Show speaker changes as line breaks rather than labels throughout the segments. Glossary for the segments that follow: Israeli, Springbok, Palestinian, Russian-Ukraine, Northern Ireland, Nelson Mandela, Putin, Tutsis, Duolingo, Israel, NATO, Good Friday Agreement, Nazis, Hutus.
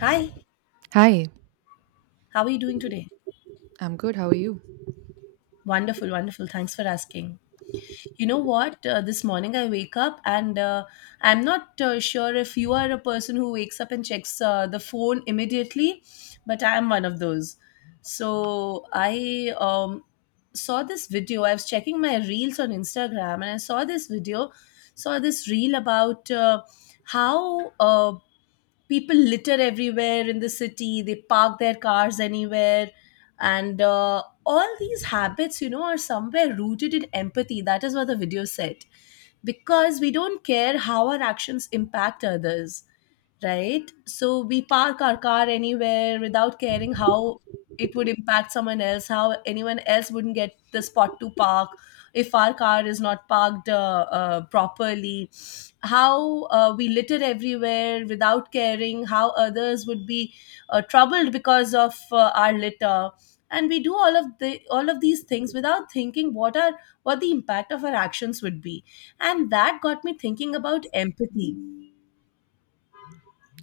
Hi,
Hi.
how are you doing today?
I'm good. How are you?
Wonderful, wonderful. Thanks for asking. You know what? This morning I wake up and I'm not sure if you are a person who wakes up and checks the phone immediately, but I'm one of those. So I saw this video. I was checking my reels on Instagram and I saw this video, saw this reel about how people litter everywhere in the city. They park their cars anywhere and all these habits, you know, are somewhere rooted in empathy. That is what the video said, because we don't care how our actions impact others, right? So we park our car anywhere without caring how it would impact someone else, how anyone else wouldn't get the spot to park if our car is not parked properly, how we litter everywhere without caring how others would be troubled because of our litter. And we do all of these things without thinking what the impact of our actions would be. And that got me thinking about empathy.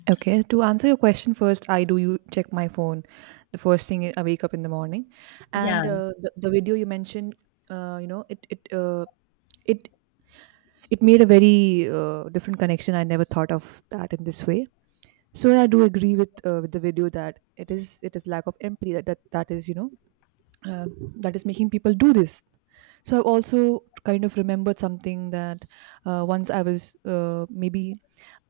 Okay, to answer your question first, I do, you check my phone the first thing I wake up in the morning,
Yeah,
and the video you mentioned, uh, you know, it it uh, it it made a very different connection. I never thought of that in this way. So I do agree with the video that it is lack of empathy that is uh, making people do this. So I've also kind of remembered something that uh, once I was uh, maybe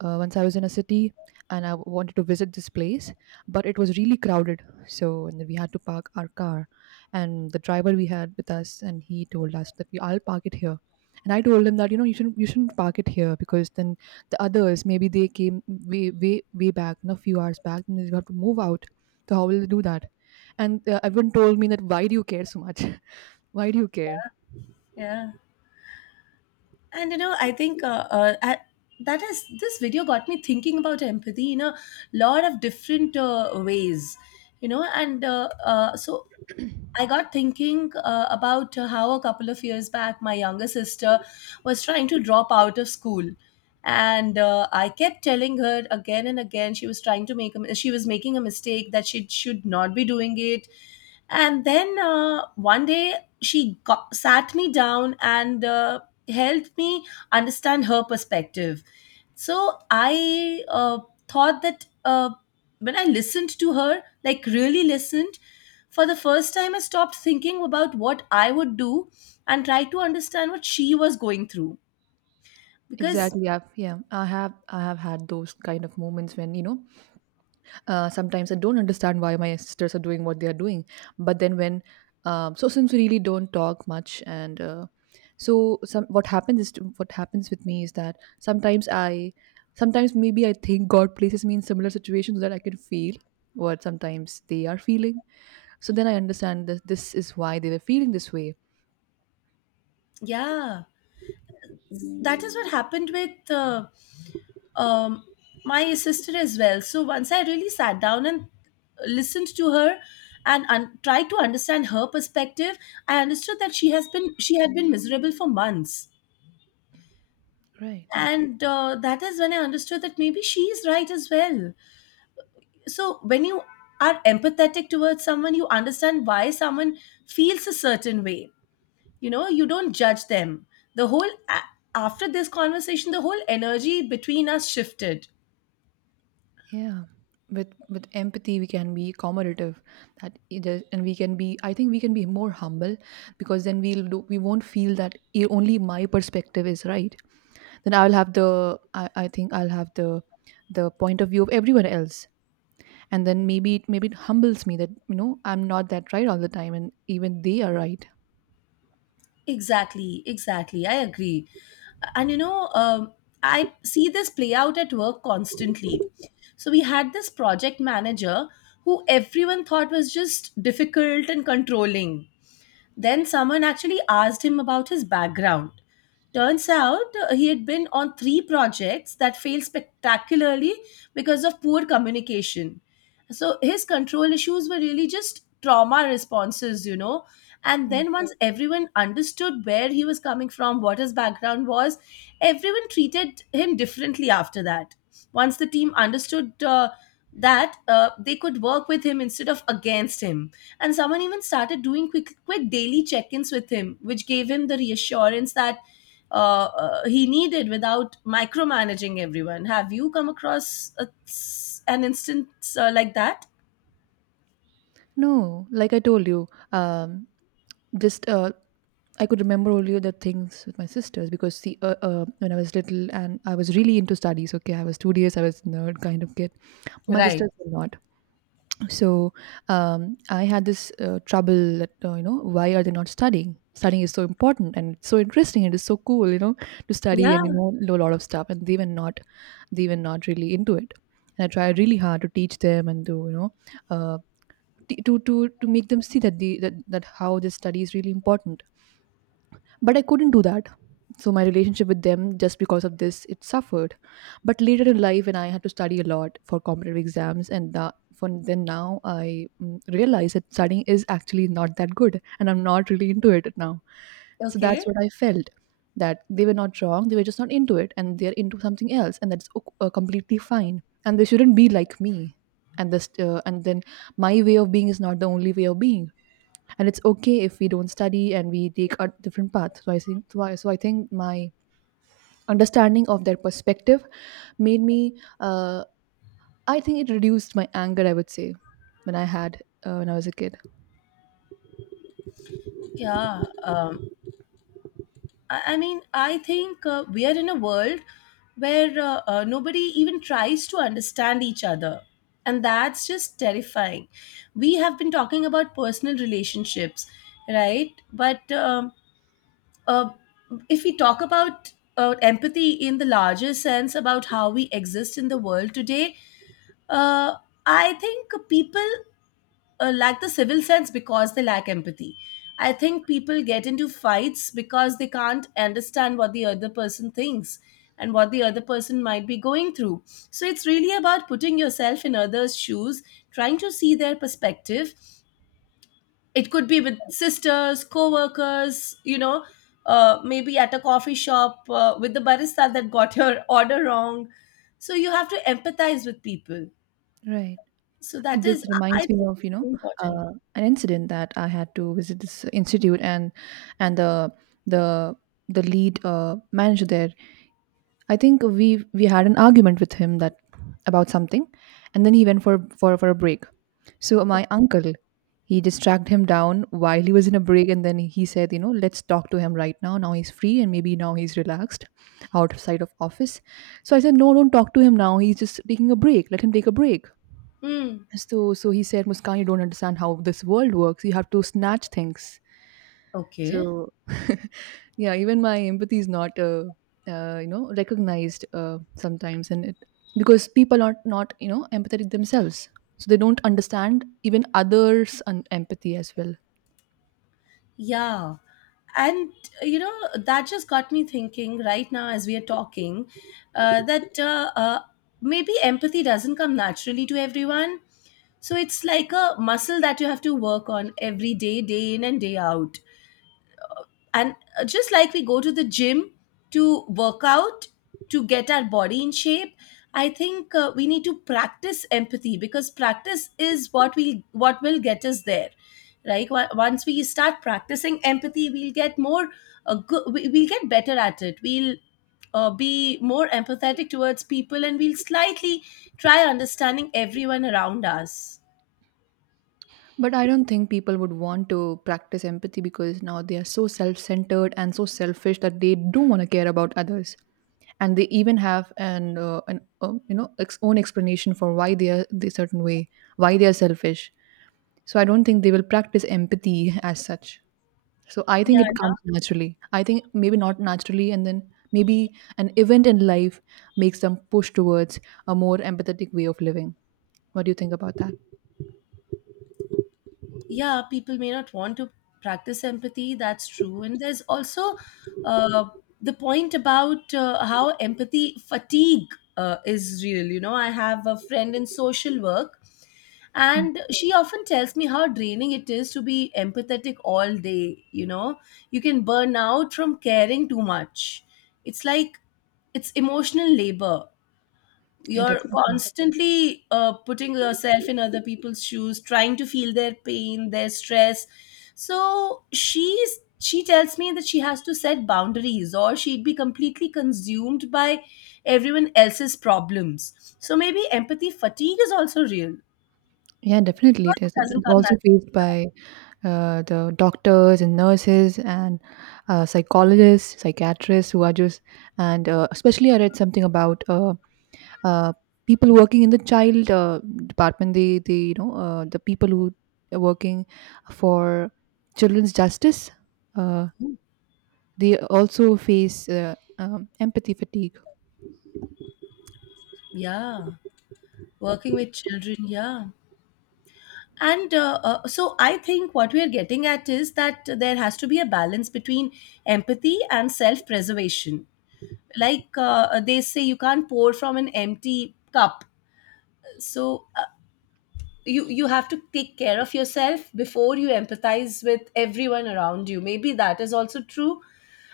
once I was in a city and I wanted to visit this place, but it was really crowded. So and we had to park our car. And the driver we had with us, and he told us that we I'll park it here. And I told him that you shouldn't park it here because then the others maybe they came way way way back, a few hours back, and they have to move out. So how will they do that? And everyone told me that why do you care so much? Why do you care?
yeah. And you know, I think that is, this video got me thinking about empathy in a lot of different ways, you know. And uh, uh, so I got thinking about how a couple of years back my younger sister was trying to drop out of school. And I kept telling her again and again she was trying she was making a mistake, that she should not be doing it. And then one day she got, sat me down and helped me understand her perspective. So I thought that when I listened to her, like really listened, for the first time, I stopped thinking about what I would do and tried to understand what she was going through. Because,
Exactly. Yeah, yeah. I have had those kind of moments when sometimes I don't understand why my sisters are doing what they are doing. But then so since we really don't talk much, and so some what happens is to, what happens with me is that sometimes maybe I think God places me in similar situations so that I can feel what sometimes they are feeling. So then I understand that this is why they were feeling this way.
yeah, that is what happened with um, my sister as well. So once I really sat down and listened to her and tried to understand her perspective, I understood that she had been miserable for months.
Right.
And that is when I understood that maybe she is right as well. So when you are empathetic towards someone, you understand why someone feels a certain way. You know, you don't judge them. the whole a- After this conversation, the whole energy between us shifted.
Yeah, with empathy we can be accommodative, that it is, and we can be. I think we can be more humble because then we won't feel that only my perspective is right. Then I'll have the I think I'll have the point of view of everyone else, and then maybe it humbles me that I'm not that right all the time, and even they are right.
Exactly, exactly, I agree. And you know, I see this play out at work constantly. So we had this project manager who everyone thought was just difficult and controlling. Then someone actually asked him about his background. Turns out he had been on three projects that failed spectacularly because of poor communication. So his control issues were really just trauma responses, you know, and
Mm.
then once everyone understood where he was coming from, what his background was, everyone treated him differently after that. Once the team understood that they could work with him instead of against him. And someone even started doing quick daily check-ins with him, which gave him the reassurance that he needed without micromanaging everyone. Have you come across an instance like that?
No, like I told you, just, I could remember only the things with my sisters because see, when I was little and I was really into studies. Okay, I was studious, I was nerd kind of kid. My
Right.
sisters were not. So I had this trouble that why are they not studying? Studying is so important and it's so interesting. And it is so cool, you know, to study
Yeah.
and know a lot of stuff. And they were not, really into it. And I tried really hard to teach them and to uh, t- to to make them see that how this study is really important, but I couldn't do that. So my relationship with them, just because of this, it suffered. But later in life, when I had to study a lot for competitive exams, and from then now, I realized that studying is actually not that good, and I'm not really into it now. So
Okay.
that's what I felt, that they were not wrong, they were just not into it, and they're into something else, and that's completely fine. And they shouldn't be like me. And then my way of being is not the only way of being, and it's okay if we don't study and we take a different path. So I think so I think my understanding of their perspective made me, I think it reduced my anger, I would say, when I had when I was a kid.
Yeah. I mean, I think we are in a world where nobody even tries to understand each other. And that's just terrifying. We have been talking about personal relationships, right? But uh, if we talk about empathy in the larger sense, about how we exist in the world today, uh, I think people lack the civil sense because they lack empathy. I think people get into fights because they can't understand what the other person thinks and what the other person might be going through. So it's really about putting yourself in others' shoes, trying to see their perspective. It could be with sisters, co-workers, you know, maybe at a coffee shop with the barista that got your order wrong. So you have to empathize with people.
Right.
So that
And this
is, I
reminds me
think,
of
it's very important.
uh, an incident that I had to visit this institute, and and the the the lead manager there, I think we had an argument with him that about something, and then he went for a break. So my uncle, he just tracked him down while he was in a break, and then he said, let's talk to him right now. Now he's free, and maybe now he's relaxed, outside of office. So I said, no, don't talk to him now. He's just taking a break. Let him take a break.
Hmm.
So he said, Muskan, you don't understand how this world works. You have to snatch things.
Okay.
So yeah, even my empathy is not recognized sometimes, and it because people are not empathetic themselves, so they don't understand even others and empathy as well.
Yeah. And, you know, that just got me thinking right now as we are talking that maybe empathy doesn't come naturally to everyone. So it's like a muscle that you have to work on every day, day in and day out. And just like we go to the gym to work out to get our body in shape, I think we need to practice empathy, because practice is what we what will get us there, right? Once we start practicing empathy, we'll get more we'll get better at it, we'll be more empathetic towards people, and we'll slightly try understanding everyone around us.
But I don't think people would want to practice empathy, because now they are so self-centered and so selfish that they don't want to care about others, and they even have an own explanation for why they are the certain way, why they are selfish. So I don't think they will practice empathy as such. So I
Yeah.
think it comes naturally. I think maybe not naturally, and then maybe an event in life makes them push towards a more empathetic way of living. What do you think about that?
Yeah, people may not want to practice empathy, that's true. And there's also uh, the point about how empathy fatigue is real. You know, I have a friend in social work
Mm.
and she often tells me how draining it is to be empathetic all day. You know, you can burn out from caring too much. It's like, it's emotional labor.
Yeah,
You're
definitely.
constantly putting yourself in other people's shoes, trying to feel their pain, their stress. So she tells me that she has to set boundaries or she'd be completely consumed by everyone else's problems. So maybe empathy fatigue is also real,
Yeah, definitely.
because
It
it
is It-
doesn't
it's
come
also
natural.
faced by the doctors and nurses and psychologists, psychiatrists who are just, and especially I read something about Uh, people working in the child department. They, the people who are working for children's justice, uh, they also face empathy fatigue.
Yeah, working with children, yeah. And so I think what we're getting at is that there has to be a balance between empathy and self preservation. Like they say, you can't pour from an empty cup. So you you have to take care of yourself before you empathize with everyone around you. Maybe that is also true.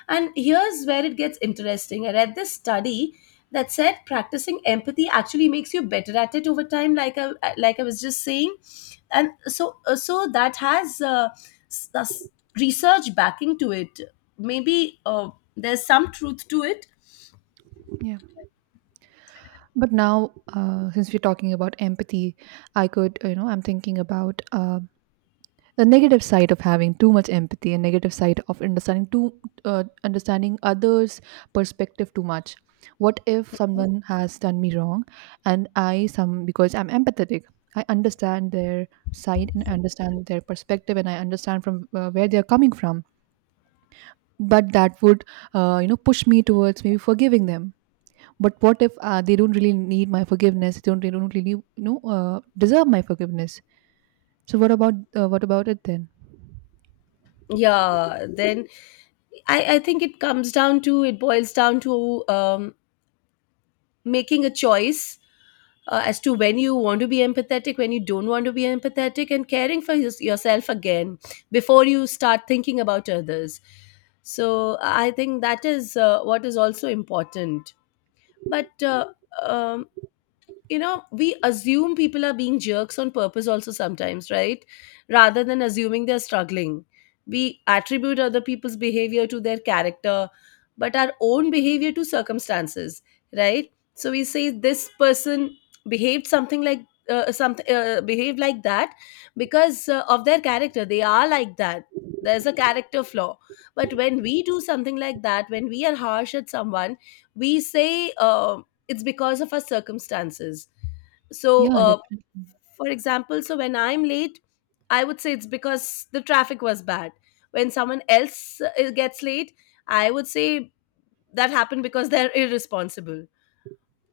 And here's where it gets interesting. I read this study that said practicing empathy actually makes you better at it over time, like I, like I was just saying. And so that has s- s- research backing to it. Maybe there's some truth to it.
Yeah. But now, since we're talking about empathy, I could, you know, I'm thinking about the negative side of having too much empathy and negative side of understanding others perspective too much. What if someone has done me wrong, and I some because I'm empathetic, I understand their side and understand their perspective, and I understand from where they're coming from, but that would push me towards maybe forgiving them. But what if they don't really need my forgiveness? They don't really deserve my forgiveness. So what about it then?
Yeah, then I think it comes down to, it boils down to making a choice as to when you want to be empathetic, when you don't want to be empathetic, and caring for yourself again before you start thinking about others. So I think that is what is also important. But um, you know, we assume people are being jerks on purpose also sometimes, right, rather than assuming they're struggling. We attribute other people's behavior to their character but our own behavior to circumstances, right? So we say this person behaved something like something behaved like that because of their character, they are like that. There's a character flaw. But when we do something like that, when we are harsh at someone, we say um it's because of our circumstances. So
Yeah, definitely.
for example, so when I'm late, I would say it's because the traffic was bad. When someone else gets late, I would say that happened because they're irresponsible.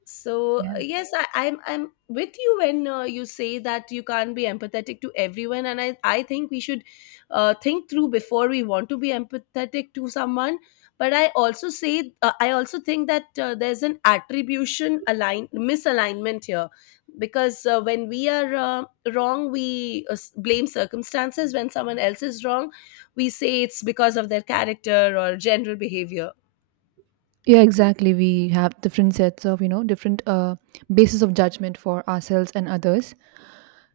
So
Yeah.
yes, I, I'm with you when you say that you can't be empathetic to everyone, and I think we should think through before we want to be empathetic to someone. But I also say I also think that there's an attribution align misalignment here, because when we are wrong, we blame circumstances. When someone else is wrong, we say it's because of their character or general behavior.
Yeah, exactly. We have different sets of, different bases of judgment for ourselves and others.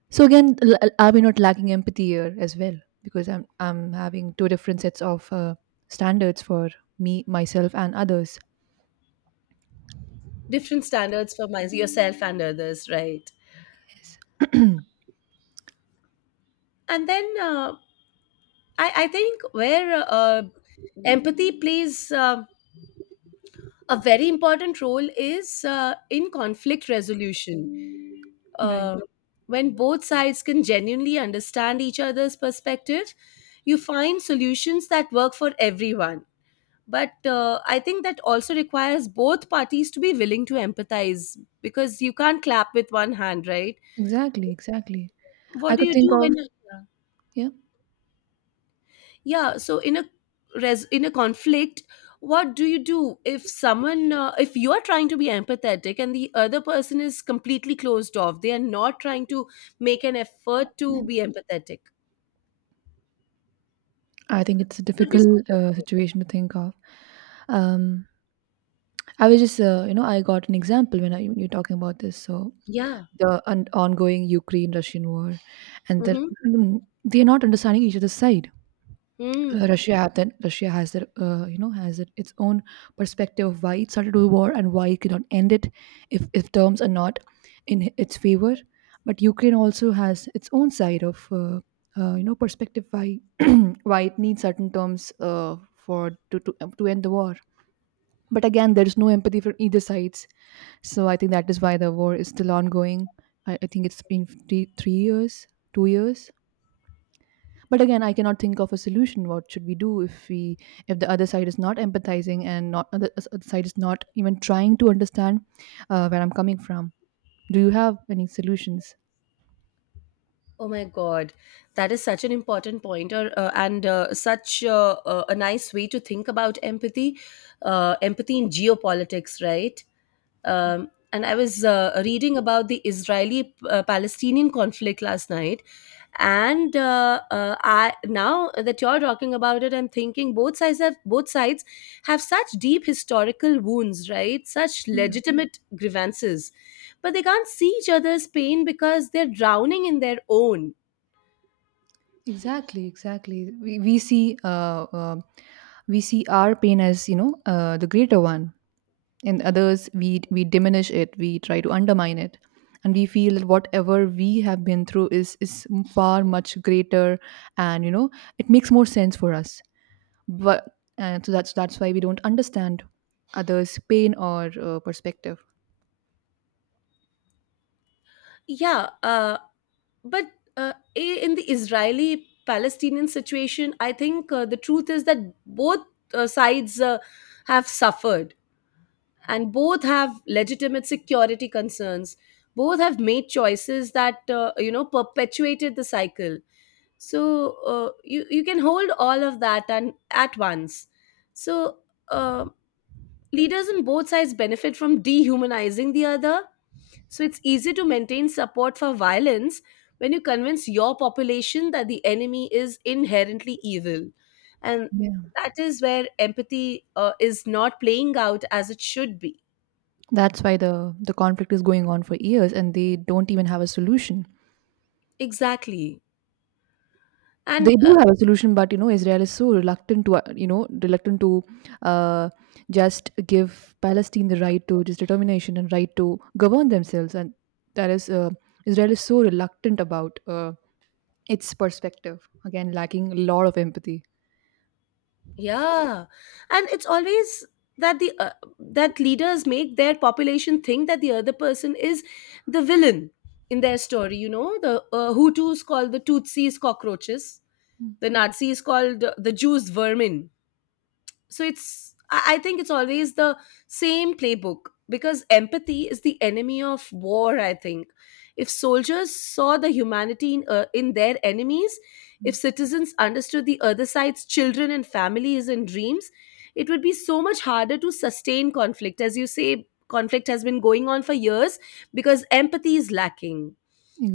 So again, are we not lacking empathy here as well? Because I'm having two different sets of standards for me, myself, and others.
Different standards for yourself and others, right?
Yes.
and then I think where empathy plays a very important role is in conflict resolution.
Right.
Uh, when both sides can genuinely understand each other's perspective, you find solutions that work for everyone. But I think that also requires both parties to be willing to empathize, because you can't clap with one hand, right?
Exactly. Exactly.
What
I
do
could
you
think
do
of,
when?
yeah.
Yeah, so in a in a conflict, what do you do if someone if you are trying to be empathetic and the other person is completely closed off, they are not trying to make an effort to be empathetic?
I think it's a
It would be so
difficult
frustrating.
situation to think of. Um, I was just, you know, I got an example when you're talking about this. So
Yeah.
the on ongoing Ukraine-Russian war, and they're,
Mm-hmm.
mm, they're not understanding each other's side. uh,
Mm.
Russia had that Russia has their you know has it, its own perspective of why it started the war and why it cannot end it if terms are not in its favor. But Ukraine also has its own side of, perspective, why why it needs certain terms for to end the war. But again, there is no empathy from either sides. So I think that is why the war is still ongoing. I think it's been three, 3 years, 2 years, but again, I cannot think of a solution. What should we do if we if the other side is not empathizing, and not other side is not even trying to understand where I'm coming from? Do you have any solutions?
Oh my god, that is such an important point. Or uh, and uh, such uh, uh, a nice way to think about empathy, empathy in geopolitics, right? And I was reading about the Israeli Palestinian conflict last night. And I now that you're talking about it, I'm thinking both sides have, both sides have such deep historical wounds, right? Such
Yeah.
legitimate grievances, but they can't see each other's pain because they're drowning in their own.
Exactly, exactly, we, we see uh, um we see our pain as the greater one, and others we diminish it. We try to undermine it, and we feel that whatever we have been through is far much greater, and it makes more sense for us, but and so that's why we don't understand others pain or perspective.
Yeah, uh, but in the Israeli Palestinian situation I think the truth is that both sides have suffered, and both have legitimate security concerns. Both have made choices that perpetuated the cycle. So you can hold all of that and at once. so uh, Leaders on both sides benefit from dehumanizing the other. So it's easy to maintain support for violence when you convince your population that the enemy is inherently evil. And
Yeah.
that is where empathy is not playing out as it should be.
That's why the conflict is going on for years, and they don't even have a solution.
Exactly. And
They do have a solution, but Israel is so reluctant to, reluctant to, uh, just give Palestine the right to just determination and right to govern themselves, and that is, Israel is so reluctant about its perspective, again lacking a lot of empathy.
Yeah, and it's always that the that leaders make their population think that the other person is the villain in their story. You know, the Hutus called the Tutsis cockroaches, the Nazis called the Jews vermin. So it's i I think it's always the same playbook because empathy is the enemy of war, I think. If soldiers saw the humanity in their enemies,
Mhm.
if citizens understood the other side's children and families and dreams, it would be so much harder to sustain conflict. As you say, conflict has been going on for years because empathy is lacking.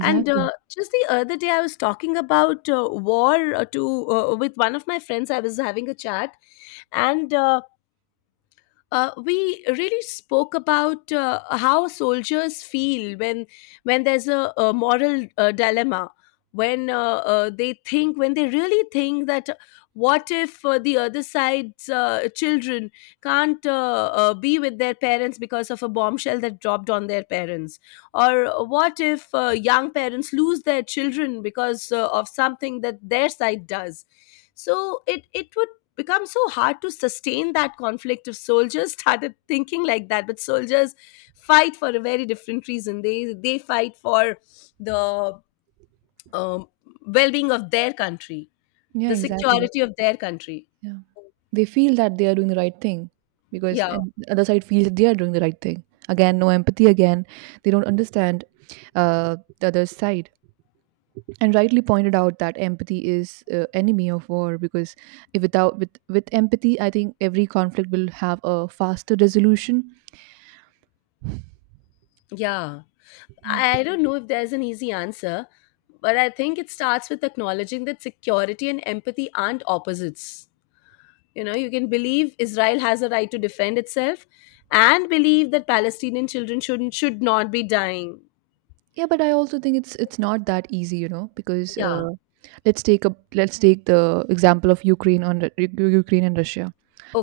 And Just the other day, I was talking about war to with one of my friends. I was having a chat, and we really spoke about how soldiers feel when there's a moral dilemma, when they really think that, what if the other side's children can't be with their parents because of a bombshell that dropped on their parents, or what if young parents lose their children because of something that their side does. So it would become so hard to sustain that conflict if soldiers started thinking like that. But soldiers fight for a very different reason. They fight for the um, well-being of their country,
Yeah.
the
Exactly.
security of their country.
Yeah. They feel that they are doing the right thing, because
Yeah,
and the other side feels that they are doing the right thing. Again, no empathy. Again, they don't understand the other side. And rightly pointed out that empathy is enemy of war because if without with with empathy, I think every conflict will have a faster resolution.
yeah, I don't know if there's an easy answer, but I think it starts with acknowledging that security and empathy aren't opposites. You know, you can believe Israel has a right to defend itself, and believe that Palestinian children should not be dying.
Yeah, but I also think it's not that easy, you know, because
Yeah.
let's take the example of Ukraine on Ru- Ru- Ukraine and Russia.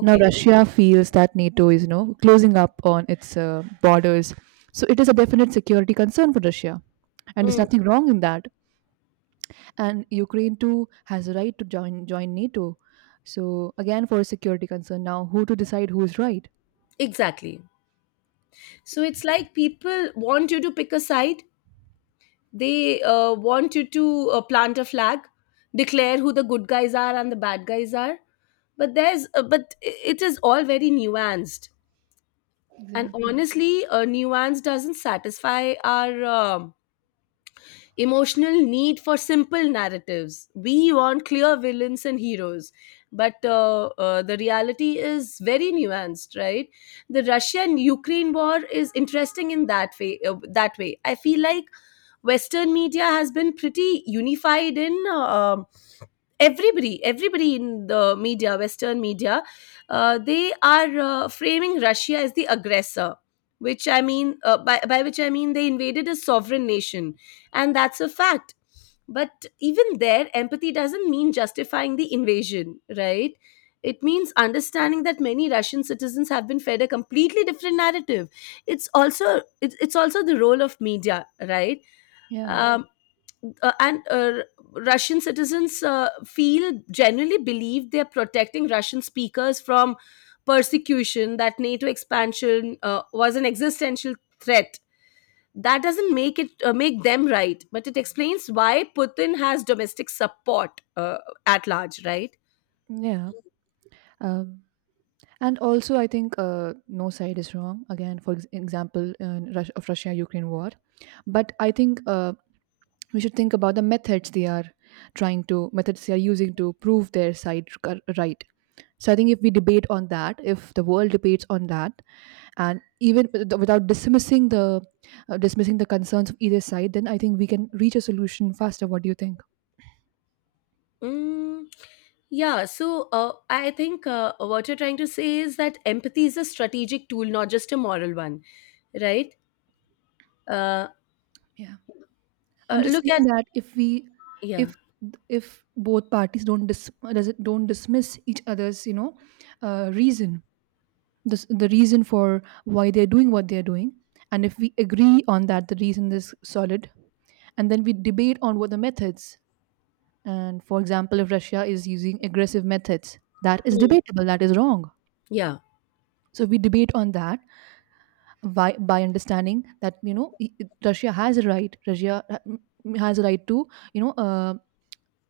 Now Russia feels that NATO is, you know, closing up on its borders, so it is a definite security concern for Russia, and there's
Mm,
nothing wrong in that. And Ukraine too has a right to join NATO. So again, for a security concern, now who to decide who is right?
exactly. So it's like people want you to pick a side. They want you to plant a flag, declare who the good guys are and the bad guys are. But it is all very nuanced. And
Exactly.
honestly, nuance doesn't satisfy our emotional need for simple narratives. We want clear villains and heroes. But the reality is very nuanced, right? The Russian-Ukraine war is interesting in that way. That way, I feel like Western media has been pretty unified in everybody in the media western media they are framing Russia as the aggressor, which I mean by which I mean they invaded a sovereign nation, and that's a fact. But even there, empathy doesn't mean justifying the invasion, right? It means understanding that many Russian citizens have been fed a completely different narrative. It's also the role of media, right?
Yeah,
Hmm. And Russian citizens feel generally believe they're protecting Russian speakers from persecution. That NATO expansion was an existential threat. That doesn't make it make them right, but it explains why Putin has domestic support at large, right?
yeah. Um, and also, I think no side is wrong. Again, for example, in of Russia-Ukraine war, but I think we should think about the methods they are trying to methods they are using to prove their side right. So I think if we debate on that, if the world debates on that, and even without dismissing the dismissing the concerns of either side, then I think we can reach a solution faster. What do you think?
Mm, yeah, so I think what you're trying to say is that empathy is a strategic tool, not just a moral one, right? Uh,
Yeah, I'm just
Look at
saying that if we
yeah.
if if both parties don't dis, does it don't dismiss each other's, you know, reason, the reason for why they're doing what they're doing, and if we agree on that, the reason is solid, and then we debate on what the methods. And for example, if Russia is using aggressive methods, that is
Hmm.
debatable, that is wrong.
Yeah.
So we debate on that by understanding that, you know, Russia has a right. Has a right to, you know,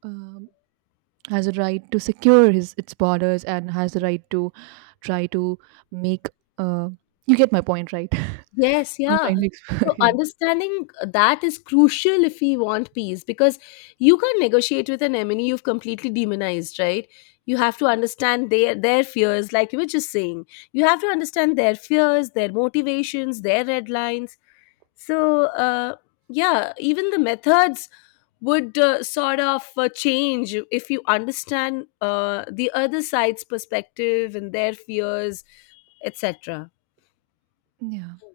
um has a right to secure his its borders and has a right to try to make uh, you get my point, right?
Yes,
I'm
yeah.
trying to
So
explain.
understanding that is crucial if we want peace, because you can't negotiate with an enemy you've completely demonized, right? You have to understand their fears, like you were just saying. You have to understand their fears, their motivations, their red lines. So yeah, even the methods would sort of change if you understand the other side's perspective and their fears, etc.
Yeah,
Mm.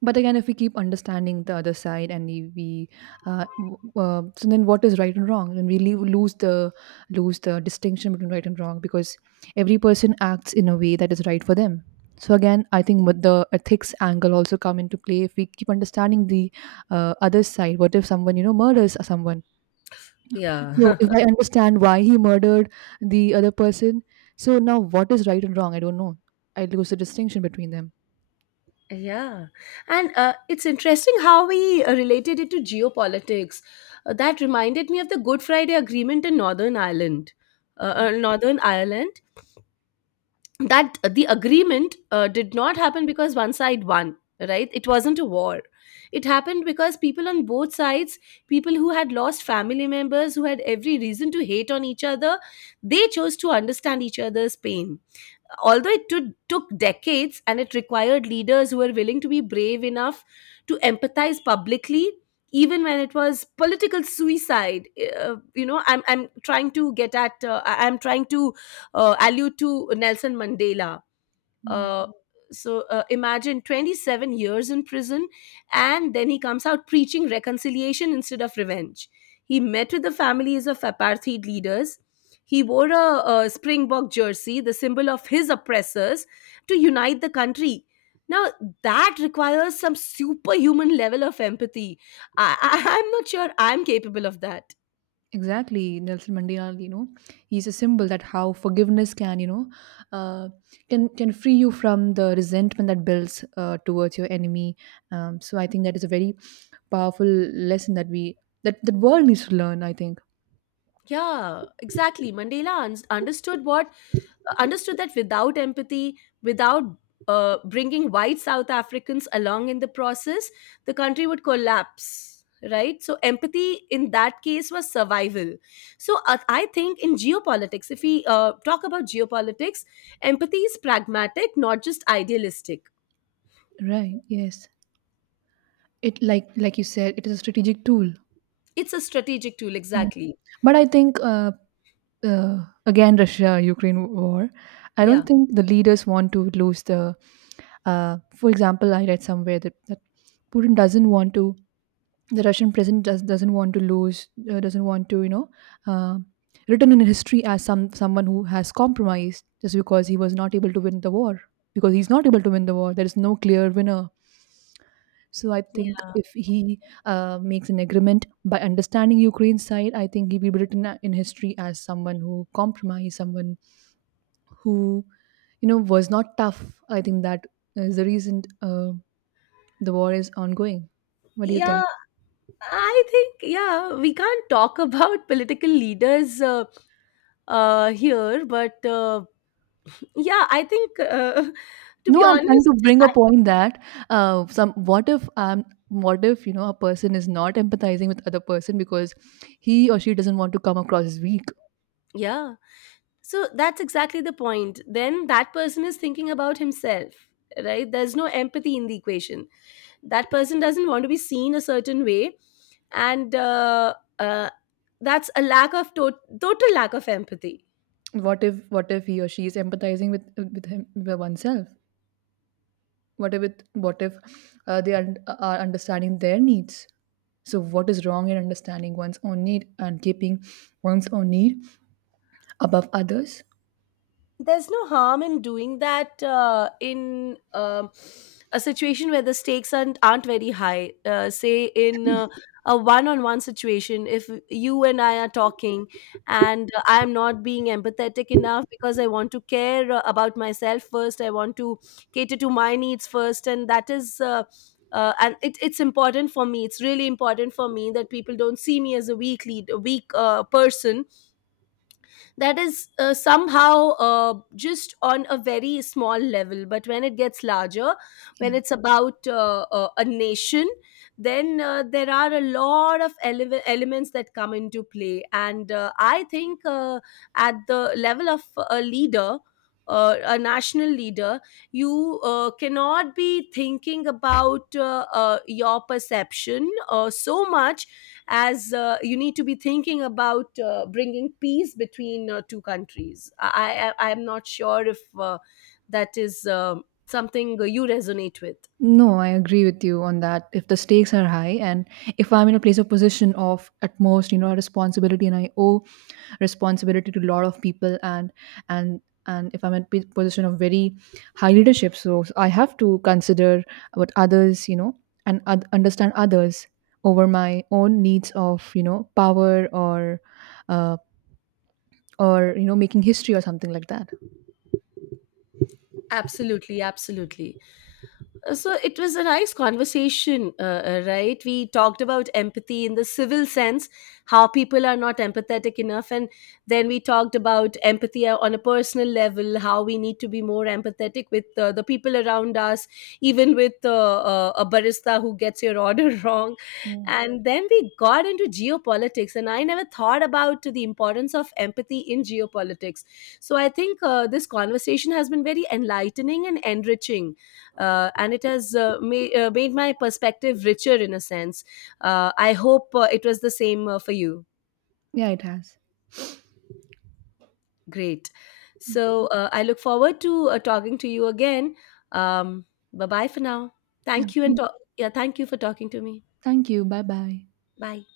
but again, if we keep understanding the other side, and so then what is right and wrong? Then we lose the distinction between right and wrong, because every person acts in a way that is right for them. So again, I think with the ethics angle also come into play. If we keep understanding the other side, what if someone, you know, murders someone?
Yeah,
So if I understand why he murdered the other person, so now what is right and wrong? I don't know. I lose the distinction between them.
yeah, and it's interesting how we related it to geopolitics. That reminded me of the Good Friday Agreement in Northern Ireland, uh,
Yeah.
uh, Northern Ireland, that the agreement did not happen because one side won, right? It wasn't a war. It happened because people on both sides, people who had lost family members, who had every reason to hate on each other, they chose to understand each other's pain, although it took decades, and it required leaders who were willing to be brave enough to empathize publicly even when it was political suicide. I'm trying to get at I'm trying to allude to Nelson Mandela.
Yeah.
uh, Imagine 27 years in prison, and then he comes out preaching reconciliation instead of revenge. He met with the families of apartheid leaders. He wore a Springbok jersey, the symbol of his oppressors, to unite the country. Now, that requires some superhuman level of empathy. I'm not sure I'm capable of that.
Exactly, Nelson Mandela. You know, he's a symbol that how forgiveness can, you know, uh, can free you from the resentment that builds towards your enemy. So I think that is a very powerful lesson that we that the world needs to learn. I think,
Yeah, exactly. Mandela understood what understood that without empathy, without bringing white South Africans along in the process, the country would collapse. Right, so empathy in that case was survival. So I think in geopolitics, if we talk about geopolitics, empathy is pragmatic, not just idealistic.
right? Yes, it, like you said, it is a strategic tool.
It's a strategic tool,
Yeah.
exactly.
But I think, again, Russia Ukraine war, I
Yeah,
don't think the leaders want to lose the. For example, I read somewhere that Putin doesn't want to. The Russian president doesn't want to lose. Doesn't want to, you know, Uh, written in history as someone who has compromised just because he was not able to win the war, because he's not able to win the war, there is no clear winner. So I think
yeah.
if he makes an agreement by understanding Ukraine's side, I think he will be written in history as someone who compromised, someone who, you know, was not tough. I think that is the reason the war is ongoing. What do you
Yeah,
think?
I think, yeah, we can't talk about political leaders here. But yeah, I think to
No,
be
I'm trying
honest,
to bring a
I,
point that some, what if what if, you know, a person is not empathizing with other person because he or she doesn't want to come across as weak?
yeah. So that's exactly the point. Then that person is thinking about himself, right? There's no empathy in the equation. That person doesn't want to be seen a certain way, and that's a lack of total lack of empathy.
What if, what if he or she is empathizing with him, with oneself? What if they are understanding their needs? So what is wrong in understanding one's own need and keeping one's own need above others?
There's no harm in doing that in a situation where the stakes aren't very high, say in a one-on-one situation. If you and I are talking, and I am not being empathetic enough because I want to care about myself first, I want to cater to my needs first, and that is it's important for me, it's really important for me, that people don't see me as a weak lead a weak person, that is somehow just on a very small level. But when it gets larger,
Yeah.
when it's about a nation, then there are a lot of elements that come into play, and I think at the level of a leader, a national leader, you cannot be thinking about your perception so much, as you need to be thinking about bringing peace between two countries. I'm not sure if that is something you resonate with.
No, I agree with you on that. If the stakes are high, and if I'm in a place of position of at most, you know, a responsibility, and I owe responsibility to a lot of people, and and and if I'm in a position of very high leadership, so I have to consider what others, you know, and understand others over my own needs of, you know, power or uh, or, you know, making history or something like that.
Absolutely, absolutely. So it was a nice conversation, right? We talked about empathy in the civil sense, how people are not empathetic enough. And then we talked about empathy on a personal level, how we need to be more empathetic with the people around us, even with a barista who gets your order wrong.
Mm.
And then we got into geopolitics. And I never thought about the importance of empathy in geopolitics. So I think this conversation has been very enlightening and enriching, and it has made my perspective richer in a sense. I hope it was the same for you.
Yeah, it has.
Great. So I look forward to talking to you again. Um, Bye bye for now.
Yeah.
Thank you and
Yeah.
yeah, thank you for talking to me.
Thank you. Bye bye.
Bye.